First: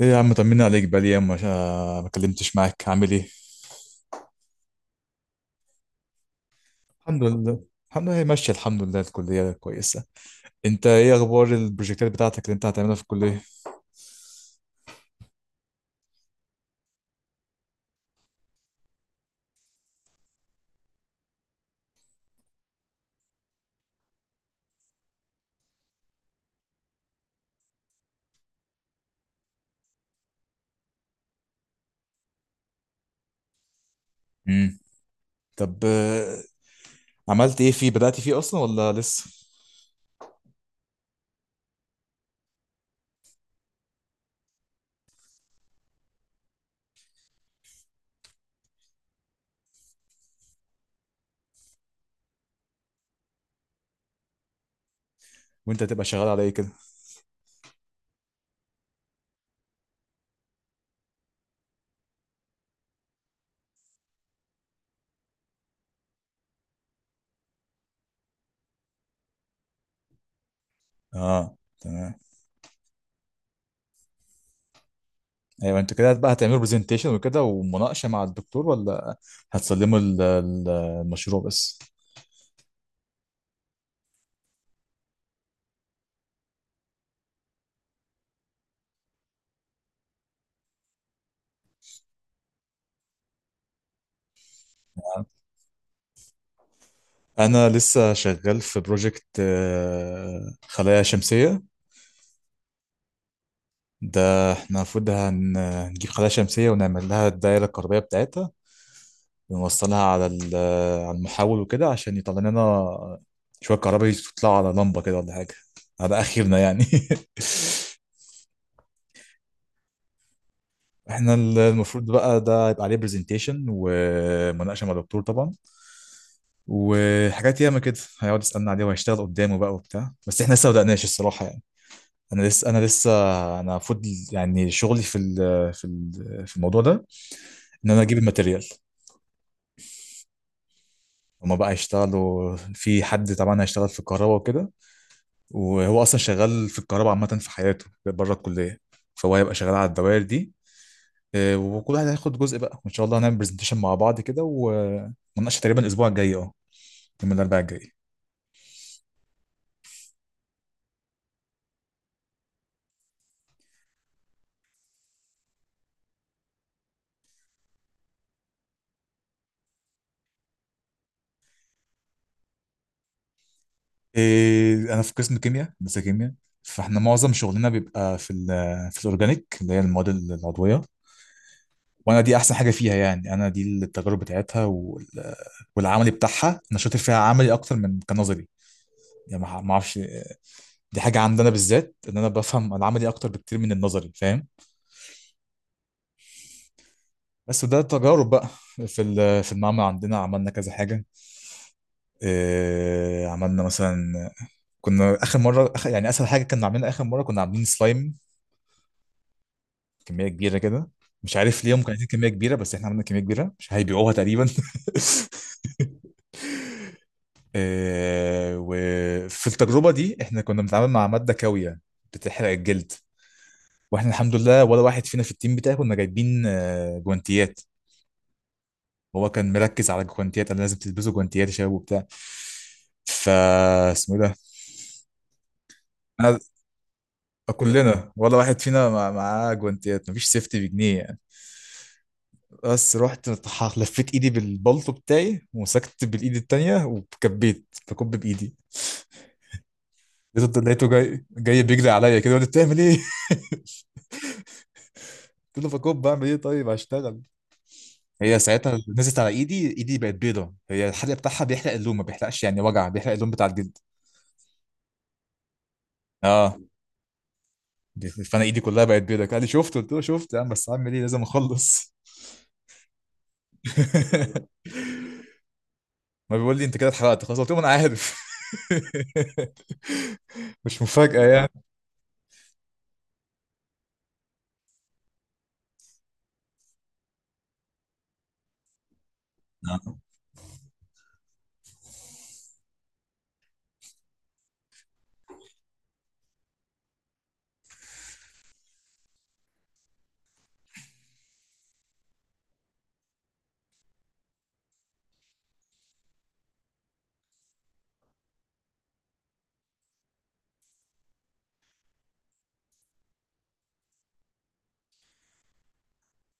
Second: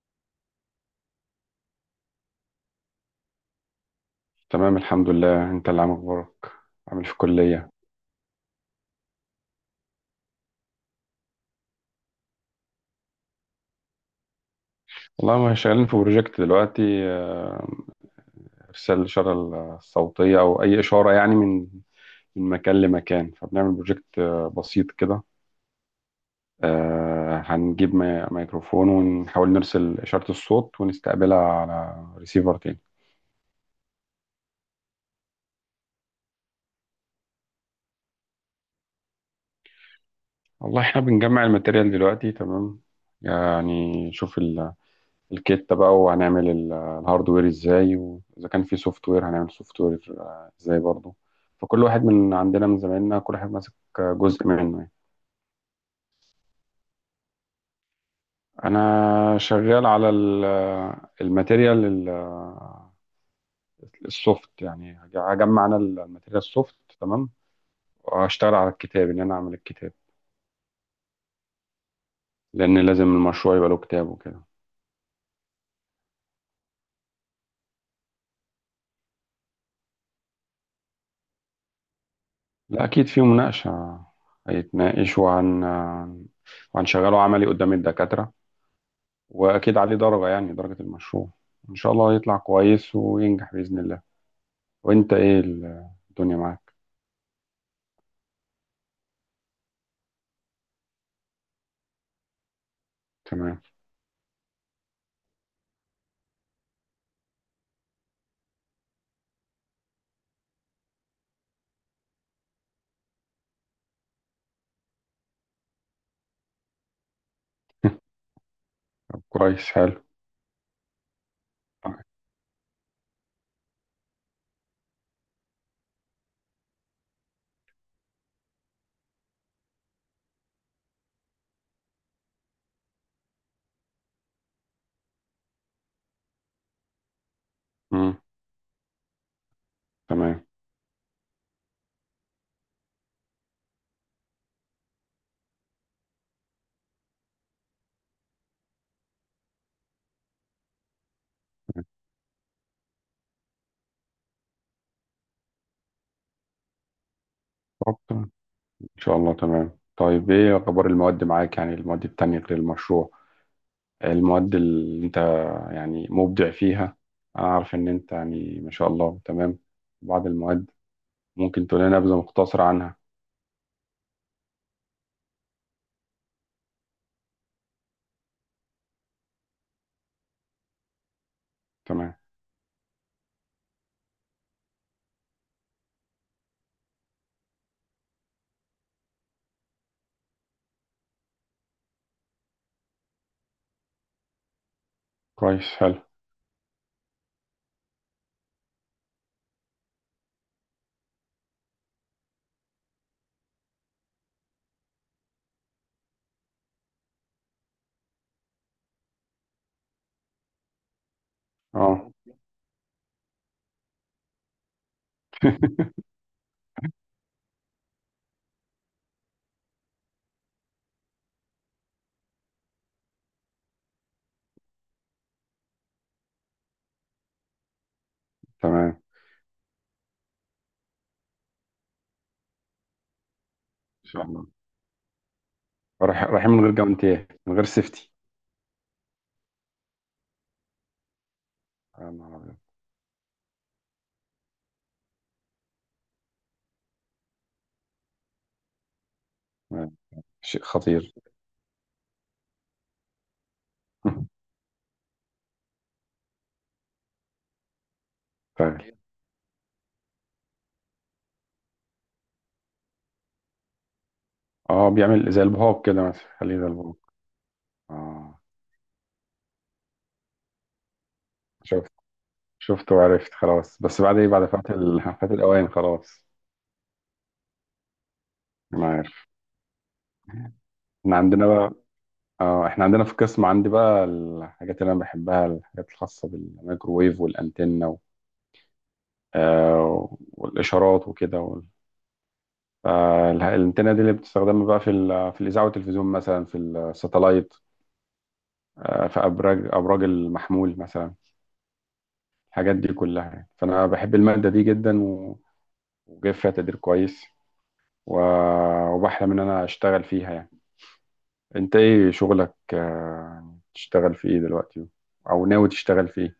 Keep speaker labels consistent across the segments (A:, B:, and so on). A: ايه يا عم، طمني عليك بقالي ايام ما كلمتش معاك. عامل ايه؟
B: تمام، الحمد لله. انت اللي عامل اخبارك؟ عامل إيه في
A: الحمد لله،
B: الكلية؟
A: الحمد لله، هي ماشيه الحمد لله، الكليه كويسه. انت ايه اخبار البروجكتات بتاعتك اللي انت هتعملها في الكليه؟
B: والله ما شغالين في بروجكت دلوقتي. آه، ارسال الاشارة الصوتية او اي اشارة يعني من مكان لمكان، فبنعمل بروجكت بسيط كده. هنجيب ميكروفون ونحاول نرسل اشارة الصوت ونستقبلها على ريسيفر تاني.
A: امم طب عملت ايه فيه؟ بدأت فيه اصلا ولا لسه؟
B: والله احنا بنجمع الماتيريال دلوقتي. تمام، يعني شوف الكتة بقى، وهنعمل الهاردوير ازاي، واذا كان في سوفت وير هنعمل سوفت وير ازاي برضه. فكل واحد من عندنا من زمايلنا كل واحد ماسك جزء منه يعني.
A: وانت هتبقى شغال على ايه كده؟
B: انا شغال على الماتيريال السوفت، يعني هجمع انا الماتيريال السوفت. تمام، واشتغل على الكتاب ان انا اعمل الكتاب،
A: اه تمام.
B: لان لازم المشروع يبقى له كتاب وكده.
A: ايوه، انتوا كده بقى هتعملوا برزنتيشن وكده ومناقشه مع الدكتور، ولا هتسلموا المشروع بس؟
B: لا، اكيد في مناقشة. هيتناقشوا عن وهنشغله عملي قدام الدكاترة. واكيد عليه درجة، يعني درجة المشروع. ان شاء الله يطلع كويس وينجح بإذن الله. وانت ايه الدنيا معاك؟
A: انا لسه شغال في بروجكت خلايا شمسيه.
B: تمام.
A: ده احنا المفروض هنجيب خلايا شمسية ونعمل لها الدائرة الكهربية بتاعتها، ونوصلها على على المحول وكده عشان يطلع لنا شوية كهرباء، يطلعوا على لمبة كده ولا حاجة، على آخرنا يعني.
B: طب كويس، حلو.
A: احنا المفروض بقى ده يبقى عليه برزنتيشن ومناقشة مع الدكتور طبعا، وحاجات ياما كده هيقعد يسألنا عليه وهيشتغل قدامه بقى وبتاع، بس احنا لسه ما بدأناش الصراحة يعني. انا لسه انا المفروض يعني شغلي في الموضوع ده ان انا اجيب
B: امم،
A: الماتيريال.
B: تمام.
A: هما بقى هيشتغلوا، في حد طبعا هيشتغل في الكهرباء وكده، وهو اصلا شغال في الكهرباء عامه في حياته بره الكليه، فهو هيبقى شغال على الدوائر دي. وكل واحد هياخد جزء بقى، وان شاء الله هنعمل برزنتيشن مع بعض كده ومناقشه تقريبا الاسبوع الجاي، اه يوم الاربعاء الجاي.
B: طب ان شاء الله. تمام، طيب ايه اخبار المواد معاك؟ يعني المواد التانية غير المشروع، المواد اللي انت يعني مبدع فيها. انا عارف ان انت يعني ما شاء الله، تمام. بعض المواد ممكن تقول لنا نبذة مختصرة عنها.
A: انا في قسم كيمياء، هندسه كيمياء، فاحنا معظم شغلنا بيبقى في في الاورجانيك اللي هي المواد العضويه.
B: تمام،
A: وانا دي احسن حاجه فيها يعني، انا دي التجارب بتاعتها والعملي بتاعها انا شاطر فيها، عملي اكتر من كنظري يعني. ما اعرفش، دي حاجة عندنا بالذات، ان انا بفهم العملي اكتر بكتير من النظري، فاهم؟
B: كويس، حلو.
A: بس ده تجارب بقى. في المعمل عندنا عملنا كذا حاجة. إيه عملنا مثلا؟ كنا اخر مرة، آخر يعني اسهل حاجة كنا عاملينها اخر مرة، كنا عاملين سلايم كمية كبيرة كده. مش عارف ليه هم كانوا عايزين
B: اه.
A: كمية كبيرة، بس احنا عملنا كمية كبيرة مش هيبيعوها تقريبا. إيه، وفي التجربة دي احنا كنا بنتعامل مع مادة كاوية بتحرق الجلد، واحنا الحمد لله ولا واحد فينا في التيم بتاعي كنا جايبين جوانتيات.
B: تمام
A: هو كان مركز على الجوانتيات، انا لازم تلبسوا جوانتيات يا شباب وبتاع، فا
B: ان
A: اسمه إيه
B: شاء
A: ده،
B: الله.
A: انا
B: رايحين من غير جوانتيه، من غير
A: كلنا
B: سيفتي؟
A: ولا واحد فينا معاه جوانتيات، مفيش سيفتي بجنيه يعني.
B: يا نهار أبيض.
A: بس رحت لفيت ايدي بالبلطو بتاعي ومسكت بالايد التانية وكبيت بكب بايدي.
B: آه،
A: لقيته
B: شيء
A: لقيته
B: خطير.
A: جاي بيجري عليا كده وقال لي بتعمل ايه؟ قلت له بكب، بعمل ايه طيب، هشتغل. هي ساعتها
B: طيب.
A: نزلت على ايدي، ايدي بقت بيضة، هي الحرق بتاعها بيحرق اللون، ما بيحرقش يعني وجع، بيحرق اللون بتاع الجلد.
B: اه، بيعمل زي البهوك كده مثلا،
A: اه
B: خليه زي البهوك. اه.
A: فانا ايدي كلها بقت بيضاء، قال لي شفت؟ قلت له شفت يا عم، بس هعمل ايه، لازم
B: شفت،
A: اخلص.
B: شفت وعرفت خلاص، بس بعد ايه، بعد فات فات الاوان خلاص.
A: ما بيقول لي انت كده اتحرقت خلاص، قلت له ما انا عارف.
B: ما عارف.
A: مش
B: احنا
A: مفاجأة
B: عندنا
A: يعني.
B: بقى، اه احنا عندنا في القسم عندي بقى الحاجات اللي انا بحبها، الحاجات الخاصه بالميكروويف والانتنه
A: نعم.
B: والاشارات وكده الانتنه دي اللي بتستخدم بقى في الاذاعه والتلفزيون مثلا، في الساتلايت، في أبراج المحمول مثلا، الحاجات دي كلها يعني. فأنا بحب المادة دي جدا وجايب فيها تقدير كويس، وبحلم إن أنا أشتغل فيها يعني. أنت إيه شغلك؟ يعني تشتغل في إيه دلوقتي، أو ناوي تشتغل في إيه؟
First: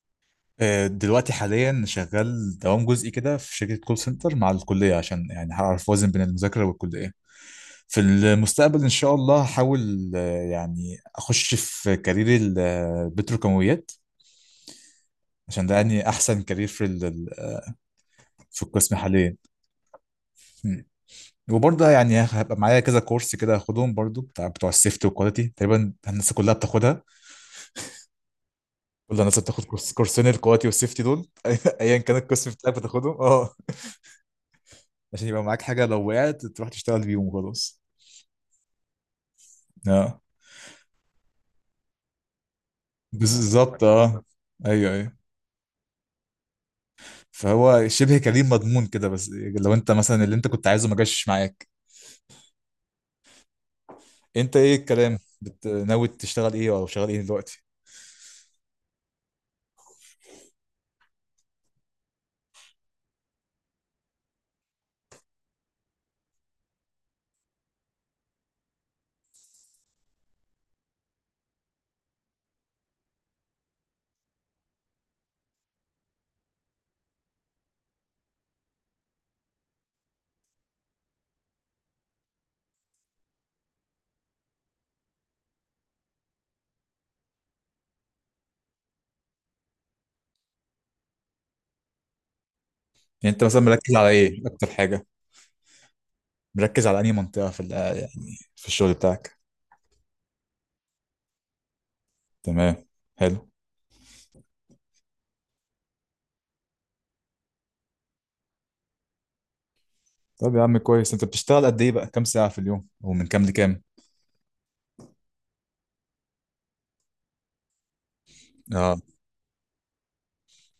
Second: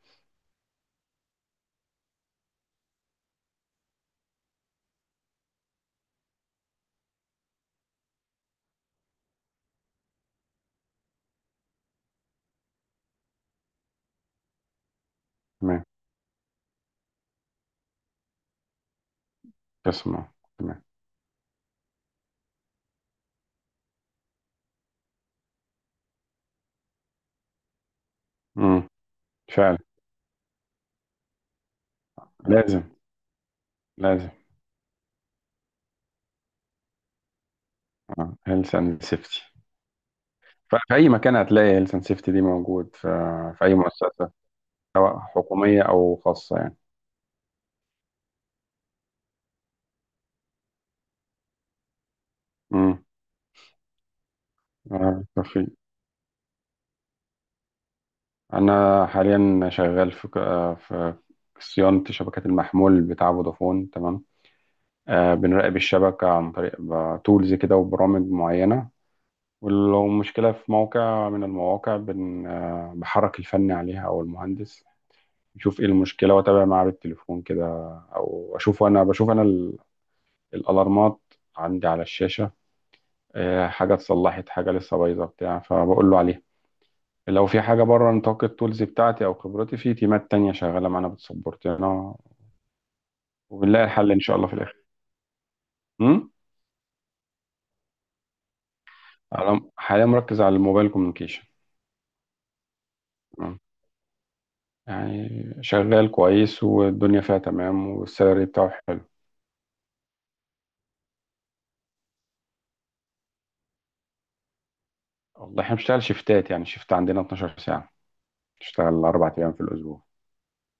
A: دلوقتي حاليا شغال دوام جزئي كده في شركة كول سنتر مع الكلية، عشان يعني هعرف اوازن بين المذاكرة والكلية. في المستقبل ان شاء الله هحاول يعني اخش في كارير البتروكيماويات، عشان ده
B: تمام.
A: يعني احسن كارير في القسم حاليا.
B: تسمع. تمام.
A: وبرضه يعني هبقى معايا كذا كورس كده هاخدهم برضه، بتاع بتوع السيفتي والكواليتي، تقريبا الناس كلها بتاخدها.
B: مم.
A: كل الناس بتاخد
B: فعلا.
A: كورس، كورسين الكواليتي والسيفتي دول. ايا كان القسم بتاعك
B: لازم،
A: بتاخدهم، اه.
B: لازم.
A: عشان يبقى معاك حاجه لو وقعت تروح تشتغل بيهم وخلاص.
B: اه، هيلث اند سيفتي.
A: اه
B: في أي مكان هتلاقي هيلث اند سيفتي دي موجود في، في أي
A: بالظبط اه.
B: مؤسسة،
A: ايوه ايوه.
B: سواء حكومية أو خاصة يعني.
A: فهو شبه كريم مضمون كده، بس لو انت مثلا اللي انت كنت عايزه ما جاش معاك.
B: امم.
A: انت ايه الكلام
B: توفيق،
A: ناوي تشتغل ايه او شغال ايه دلوقتي؟
B: أنا حاليا شغال في في صيانة شبكات المحمول بتاع فودافون. تمام. بنراقب الشبكة عن طريق تولز كده وبرامج معينة، ولو مشكلة في موقع من المواقع بن آه، بحرك الفني عليها أو المهندس يشوف إيه المشكلة، وأتابع معاه بالتليفون كده. أو أشوف أنا، بشوف أنا الألارمات عندي على الشاشة. حاجة اتصلحت، حاجة لسه بايظة بتاع، فبقول له عليها. لو في حاجة بره نطاق التولز بتاعتي أو خبرتي، في تيمات تانية شغالة معانا بتسبورت، يعني أنا
A: يعني انت مثلا
B: وبنلاقي
A: مركز على
B: الحل إن شاء
A: ايه
B: الله في
A: اكتر
B: الآخر.
A: حاجه؟
B: أمم؟
A: مركز على انهي منطقه يعني في الشغل بتاعك؟
B: أنا حاليا مركز على الموبايل كوميونيكيشن.
A: تمام، حلو.
B: تمام. يعني شغال كويس، والدنيا فيها تمام، والسالري بتاعه حلو.
A: طب يا عم كويس، انت بتشتغل قد ايه بقى؟ كام ساعة في اليوم ومن كام لكام؟
B: والله احنا بنشتغل شيفتات، يعني شيفت عندنا 12 ساعة،
A: اه
B: نشتغل 4 أيام في الأسبوع.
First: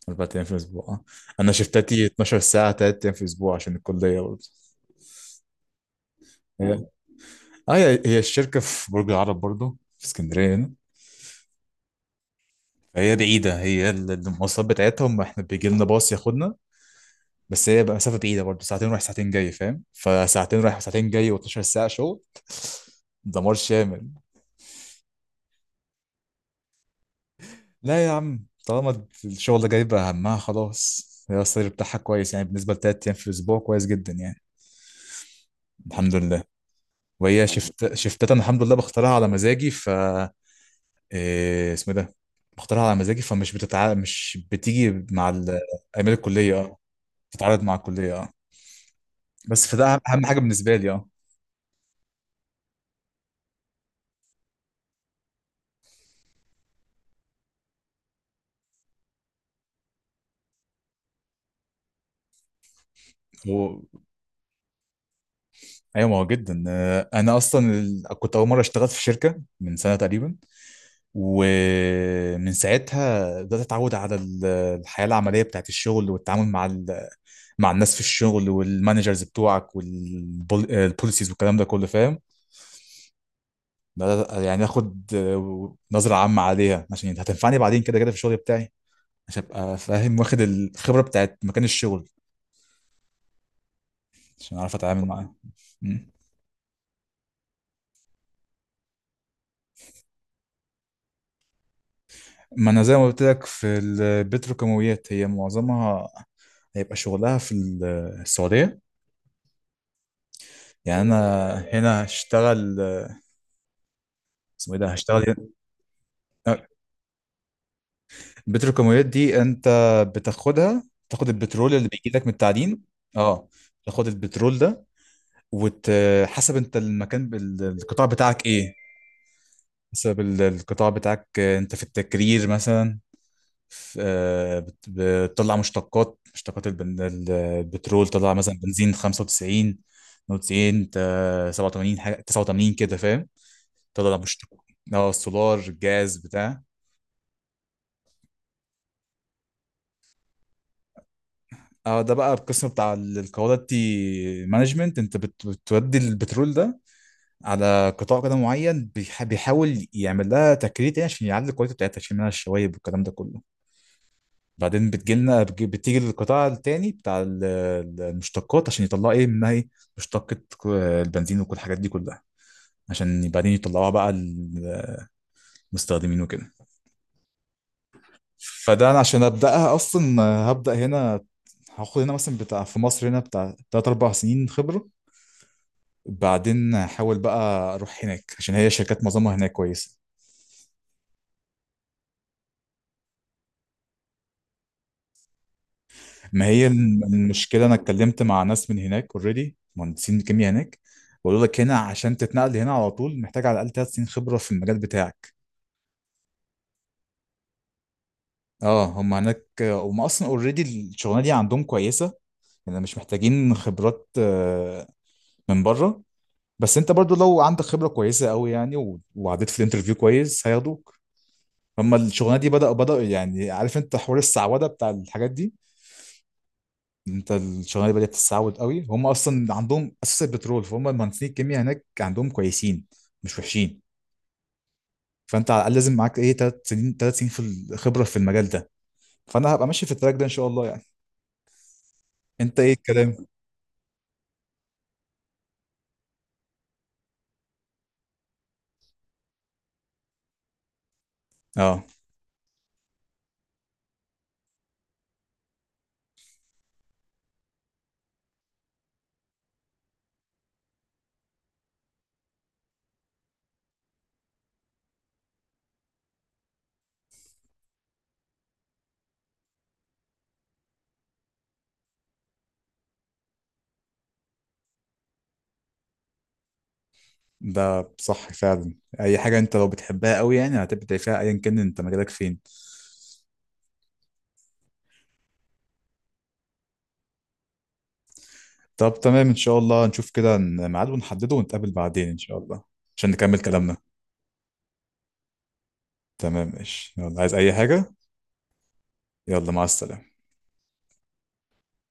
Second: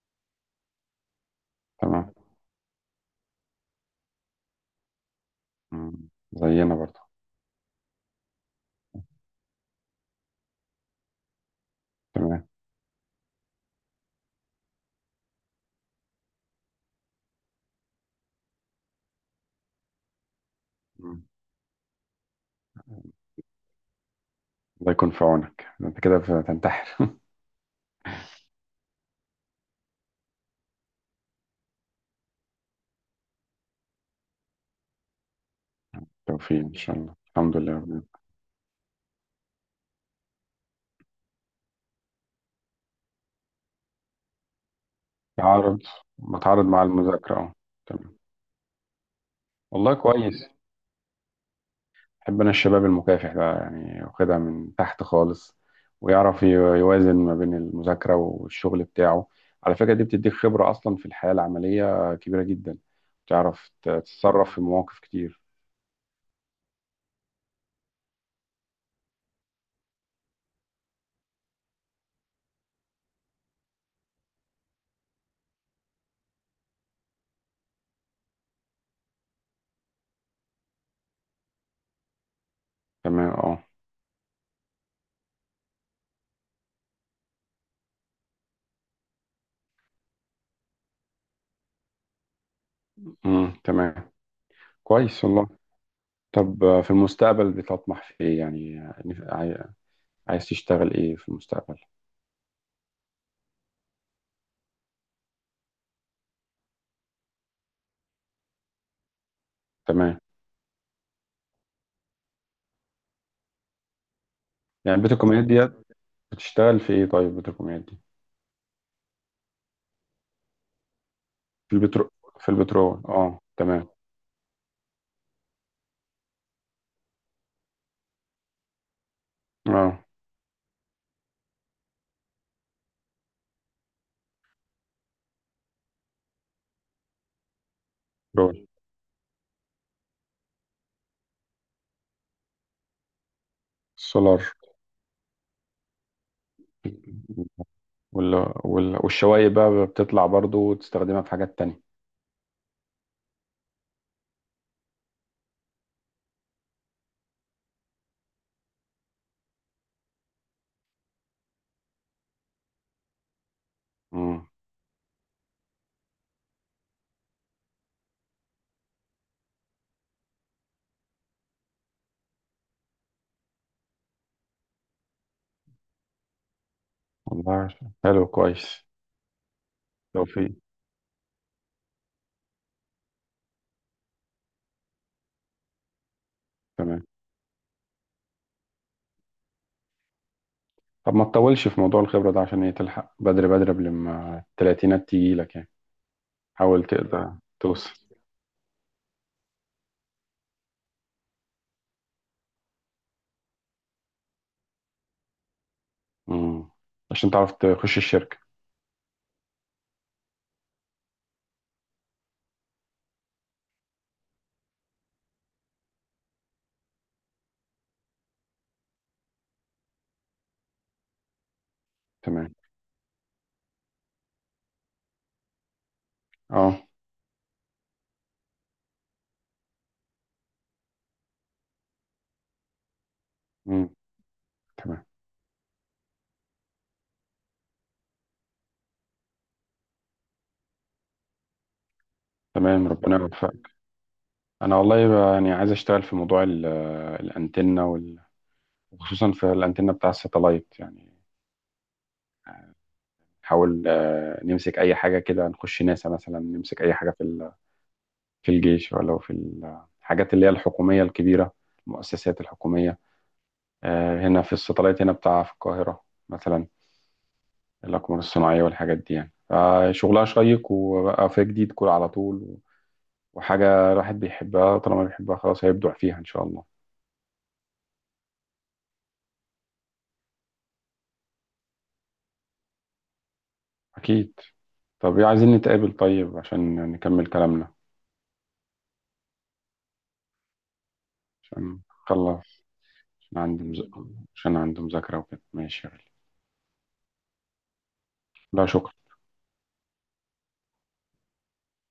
A: اربع ايام في الاسبوع آه. انا شفتاتي
B: تمام.
A: 12 ساعة تلات ايام في الاسبوع عشان الكلية برضه.
B: أمم.
A: هي
B: زينا
A: اه
B: برضه.
A: هي الشركة في برج العرب برضه في اسكندرية هنا،
B: تمام.
A: فهي بعيدة. هي المواصلات بتاعتهم احنا بيجي لنا باص ياخدنا، بس هي بقى مسافة بعيدة برضه، ساعتين رايح ساعتين جاي، فاهم؟ فساعتين رايح وساعتين
B: أمم.
A: جاي و12 ساعة شغل، دمار شامل.
B: الله يكون في عونك، أنت كده بتنتحر.
A: لا يا عم، طالما الشغل ده جايب همها خلاص، هي السالري بتاعها كويس يعني، بالنسبة لتلات أيام في الأسبوع كويس جدا يعني، الحمد لله.
B: توفيق إن شاء الله،
A: وهي
B: الحمد لله يا
A: شفت،
B: رب.
A: شفتات أنا الحمد لله بختارها على مزاجي، ف إيه اسمه ده، بختارها على مزاجي فمش مش بتيجي مع
B: تعارض.
A: أيام الكلية،
B: بتعارض
A: اه
B: مع المذاكرة أهو.
A: بتتعارض مع الكلية
B: تمام.
A: اه. بس
B: والله
A: فده أهم حاجة
B: كويس،
A: بالنسبة لي اه.
B: بحب انا الشباب المكافح ده يعني، واخدها من تحت خالص، ويعرف يوازن ما بين المذاكرة والشغل بتاعه. على فكرة دي بتديك خبرة اصلا في الحياة العملية كبيرة جدا، تعرف
A: هو
B: تتصرف في مواقف كتير.
A: أيوة ما هو جدا. أنا أصلا كنت أول مرة اشتغلت في شركة من سنة تقريبا، ومن ساعتها بدأت أتعود على الحياة العملية بتاعت الشغل والتعامل مع مع الناس في الشغل والمانجرز بتوعك والبوليسيز والكلام ده كله، فاهم؟
B: تمام، اه.
A: بدأت يعني آخد نظرة عامة عليها عشان هتنفعني بعدين كده كده في الشغل بتاعي، عشان أبقى فاهم واخد الخبرة بتاعت مكان الشغل،
B: امم، تمام.
A: عشان أعرف أتعامل
B: كويس
A: معاه.
B: والله.
A: مم.
B: طب في المستقبل بتطمح في ايه يعني، عاي- عايز تشتغل ايه في المستقبل؟
A: ما أنا زي ما قلت لك في البتروكيماويات، هي معظمها هيبقى شغلها في السعودية.
B: تمام.
A: يعني أنا هنا هشتغل، اسمه ايه ده،
B: يعني بتركمانيات
A: هشتغل
B: ديت، بتشتغل في ايه طيب بتركمانيات دي؟
A: البتروكيماويات دي. انت بتاخدها، تاخد البترول
B: في
A: اللي
B: البترو،
A: بيجي لك من
B: في
A: التعدين.
B: البترول، اه
A: اه
B: تمام.
A: تاخد البترول ده، وحسب انت المكان القطاع بتاعك ايه.
B: اه،
A: حسب القطاع بتاعك، انت في التكرير مثلا بتطلع مشتقات، مشتقات البترول، طلع مثلا
B: بترول.
A: بنزين 95 92 87 حاجه 89 كده فاهم، تطلع
B: السولار
A: مشتق. اه السولار، الجاز بتاع.
B: وال... والشوايب بقى بتطلع برضو، وتستخدمها في حاجات تانية.
A: اه ده بقى القسم بتاع الكواليتي مانجمنت، انت بتودي البترول ده على قطاع كده معين بيحاول يعمل لها تكريت يعني، عشان يعلي الكواليتي بتاعتها، يشيل منها الشوايب والكلام ده كله.
B: مم.
A: بعدين بتيجي للقطاع التاني بتاع المشتقات، عشان يطلعوا ايه منها، ايه مشتقة البنزين وكل الحاجات دي كلها، عشان بعدين يطلعوها بقى للمستخدمين وكده.
B: والله حلو، كويس.
A: فده انا عشان ابداها اصلا،
B: توفيق.
A: هبدا هنا، هاخد هنا مثلا بتاع في مصر هنا بتاع 3 4 سنين خبرة، بعدين
B: تمام.
A: حاول بقى اروح هناك، عشان هي شركات معظمها هناك كويسه.
B: طب ما تطولش في موضوع الخبرة ده، عشان ايه تلحق بدري بدري قبل ما التلاتينات تيجي لك يعني.
A: ما هي
B: حاول تقدر
A: المشكله، انا
B: توصل.
A: اتكلمت مع ناس من هناك اوريدي، مهندسين كيمياء هناك، بقول لك هنا عشان تتنقل هنا على طول محتاج على الاقل ثلاث سنين خبره في المجال بتاعك.
B: مم. عشان تعرف تخش الشركة.
A: اه هم هناك هم اصلا اوريدي الشغلانه دي عندهم كويسه، يعني مش محتاجين خبرات من بره. بس انت برضو لو عندك خبره كويسه قوي يعني وعديت في الانترفيو كويس هياخدوك. هم الشغلانه دي
B: تمام،
A: بدأ يعني، عارف انت حوار السعوده بتاع الحاجات دي،
B: اه.
A: انت الشغلانه بدات تستعود قوي، هم اصلا عندهم اساس البترول، فهم المهندسين الكيمياء هناك عندهم كويسين مش وحشين.
B: مم. تمام.
A: فانت على الاقل لازم معاك ايه ثلاث سنين، ثلاث سنين في الخبره في المجال ده. فانا هبقى ماشي في التراك ده ان شاء الله يعني. انت ايه
B: تمام، ربنا
A: الكلام؟
B: يوفقك. انا والله بقى يعني عايز اشتغل في موضوع الانتنة وخصوصا في الانتنة بتاع الساتلايت يعني.
A: اه
B: نحاول نمسك اي حاجه كده، نخش ناسا مثلا، نمسك اي حاجه في في الجيش ولا في الحاجات اللي هي الحكوميه الكبيره، المؤسسات الحكوميه، هنا في الساتلايت هنا بتاع، في القاهره مثلا، الاقمار الصناعيه والحاجات دي يعني. فشغلها شيق، وبقى في جديد كل على طول، وحاجه الواحد بيحبها، طالما بيحبها خلاص هيبدع فيها ان شاء الله.
A: ده صح فعلا، اي حاجه انت لو بتحبها قوي يعني هتبدع فيها ايا كان انت مجالك فين.
B: اكيد. طب إيه، عايزين نتقابل طيب عشان نكمل كلامنا.
A: طب تمام ان شاء الله، نشوف كده ميعاد ونحدده ونتقابل
B: عشان
A: بعدين ان شاء الله،
B: خلص.
A: عشان
B: عشان
A: نكمل
B: عندي
A: كلامنا.
B: مز... عشان عندي مذاكرة وكده. ماشي يا غالي.
A: تمام ماشي، يلا عايز اي حاجه؟
B: لا، شكرا.
A: يلا مع السلامه.